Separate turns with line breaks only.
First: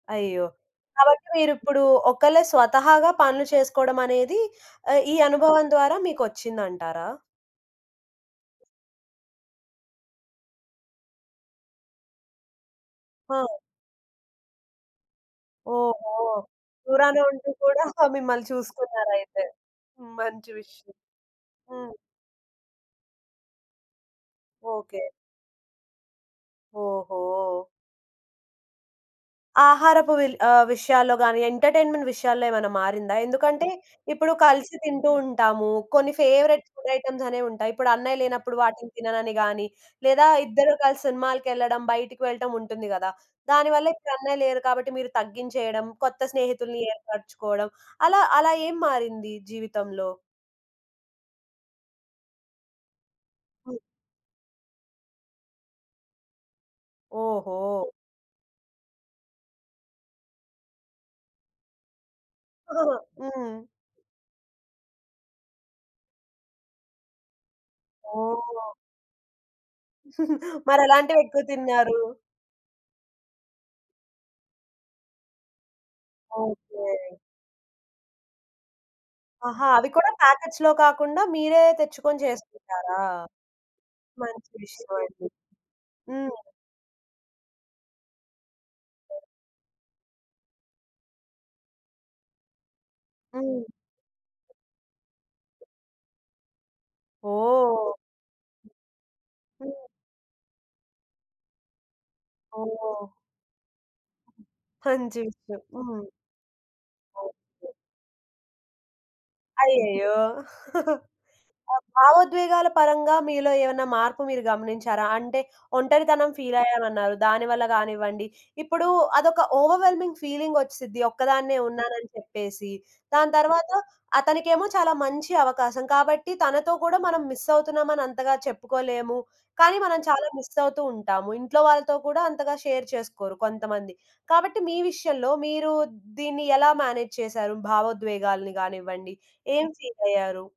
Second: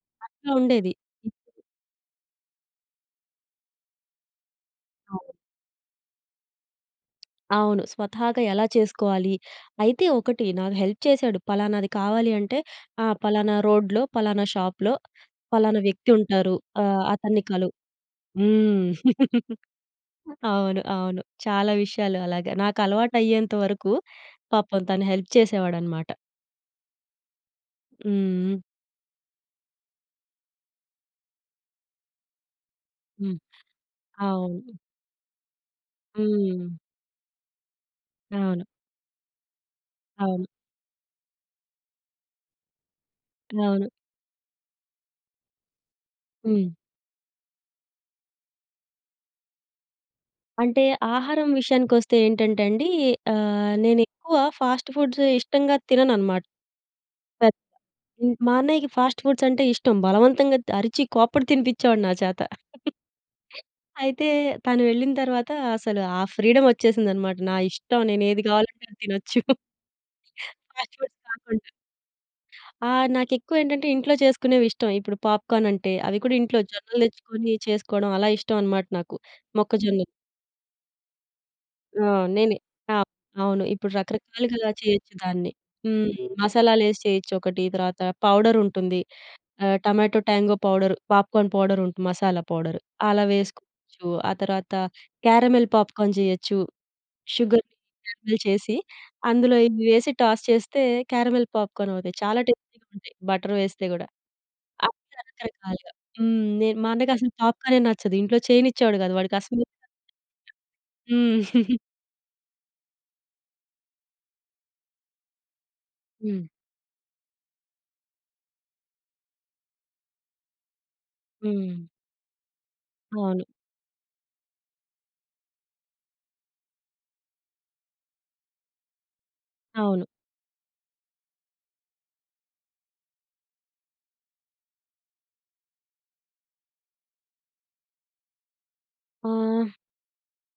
అయ్యో!
అక్క ఉండేది.
కాబట్టి మీరిప్పుడు ఒకళ్ళే స్వతహాగా పనులు చేసుకోడమనేది ఆహ్, ఈ
అవును.
అనుభవం ద్వారా మీకొచ్చిందంటారా?
అవును. స్వతహాగా ఎలా చేసుకోవాలి? అయితే ఒకటి, నాకు హెల్ప్ చేసాడు, పలానాది కావాలి అంటే, ఆహ్,
ఆ!
పలానా రోడ్‌లో, పలానా షాపులో, పలానా
ఓహో!
వ్యక్తుంటారు, ఆహ్,
దూరాన
అతన్ని
ఉంటూ
కలువు.
కూడా మిమ్మల్ని
హ్మ్.
చూసుకున్నారయితే. మంచి
అవును.
విషయం.
అవును. చాలా
హ్మ్.
విషయాలు అలాగ. నాకలవాటయ్యేంత వరకు, పాపం
ఓకే.
తను హెల్ప్ చేసేవాడనమాట.
ఓహో!
హ్మ్.
ఆహారపు విల్ ఆహ్, విషయాల్లో గానీ, ఎంటర్‌టైన్‌మెంట్ విషయాల్లో ఏమన్నా మారిందా?
హ్మ్.
ఎందుకంటే, ఇప్పుడు
అవును.
కలిసి తింటూ ఉంటాము, కొన్ని ఫేవరెట్
హ్మ్.
ఫుడ్ ఐటెమ్స్ అనేవుంటాయి, ఇప్పుడన్నయ్య లేనప్పుడు,
అవును.
వాటిని తిననని గానీ, లేదా
అవును.
ఇద్దరు కలిసి సినిమాలకెళ్ళడం, బయటకి వెళ్ళటం ఉంటుంది గదా! దానివల్ల
అవును.
ఇప్పుడన్నయ్య లేరు కాబట్టి, మీరు తగ్గించేయడం, కొత్త
హ్మ్.
స్నేహితుల్ని ఏర్పరుచుకోడం, అలా అలా ఏం మారింది జీవితంలో?
అంటే, ఆహారం విషయానికొస్తే ఏంటంటండీ, ఆహ్,
హ్మ్.
నేనెక్కువ ఫాస్ట్ ఫుడ్స్ ఇష్టంగా తినననమాట. పెప్
ఓహో!
హ్మ్, మా అన్నయ్యకి ఫాస్ట్ ఫుడ్సంటే ఇష్టం, బలవంతంగా అరిచి కోప్పడి తినిపిచ్చేవాడు నా చేత.
ఆ! హ్మ్.
అయితే, తను వెళ్ళిన తరవాతా, అసలు ఆ ఫ్రీడమొచ్చేసిందనమాట. నా ఇష్టం, నేనేది
ఓహ్!
కావాలంటే అది తినొచ్చు. ఫాస్ట్ ఫూడ్స్
మరెలాంటివెక్కువ
కాకుండా.
తిన్నారు?
ఆ! నాకెక్కువేంటంటే, ఇంట్లో చేసుకునేవిష్టం. ఇప్పుడు పాప్‌కార్నంటే, అవి కూడా ఇంట్లో జొన్నలు
ఓకే.
తెచ్చుకొని, చేసుకోడం అలా ఇష్టవనమాట నాకు.
ఆహా! అవి
మొక్కజొన్నలు
కూడా ప్యాకెట్స్‌లో కాకుండా, మీరే
ఆ!
తెచ్చుకొని
నేనే. ఆ!
జేసుకుంటారా?
అవును. ఇప్పుడు
మంచి
రకరకాలుగా చేయొచ్చు
విషయమండి.
దాన్ని. హ్మ్.
హ్మ్.
మసాలాలేసి చేయొచ్చొకటి, తర్వాత పౌడరుంటుంది, ఆహ్, టమాటో ట్యాంగో పౌడరు, పాప్‌కార్న్ పౌడరుంటు మసాలా పౌడరు. అలా
హ్మ్.
వేసుకోవచ్చు. ఆ తర్వాత క్యారమిల్ పాప్‌కార్న్ జేయొచ్చు. షుగర్‌ని
ఓహ్!
క్యారమిల్ చేసి, అందులో
హ్మ్.
ఇవి వేసి, టాస్ చేస్తే క్యారమిల్ పాప్‌కార్నవుతాయి. చాలా
ఓహ్!
టేస్టీగుంటాయి, బటర్ వేస్తే గూడా. [unintelligible]
మంచి విషయం.
రకరకాలుగా
హ్మ్.
హ్మ్. నేన్ మా అన్నకసలు
ఓకే.
పాప్‌కార్నే నచ్చదు. ఇంట్లో చేయనిచ్చేవాడు కాదు. వాడికసలు
అయ్యయ్యో!
హ్మ్.
ఆ భావోద్వేగాల పరంగా, మీలో ఏవన్నా మార్పు మీరు గమనించారా? అంటే ఒంటరితనం
హ్మ్.
ఫీలయ్యానన్నారు, దానివల్ల గానివ్వండి, ఇప్పుడు అదొక ఓవర్‌వెల్మింగ్ ఫీలింగొచ్చిసిద్ది, ఒక్కదాన్నే
హ్మ్.
ఉన్నానని చెప్పేసి. దాని
అవును.
తరవాత, అతనికేమో చాలా మంచి అవకాశం, కాబట్టి తనతో కూడా మనం మిస్సవుతున్నామని అంతగా చెప్పుకోలేము, కానీ మనం
అవును.
చాలా మిస్సవుతూ ఉంటాము. ఇంట్లో వాళ్ళతో కూడా, అంతగా షేర్ చేసుకోరు కొంతమంది. కాబట్టి మీ విషయంలో, మీరు దీన్ని ఎలా మేనేజ్ చేసారు? భావోద్వేగాల్ని గానివ్వండి, ఏం
ఆహ్
ఫీలయ్యారు?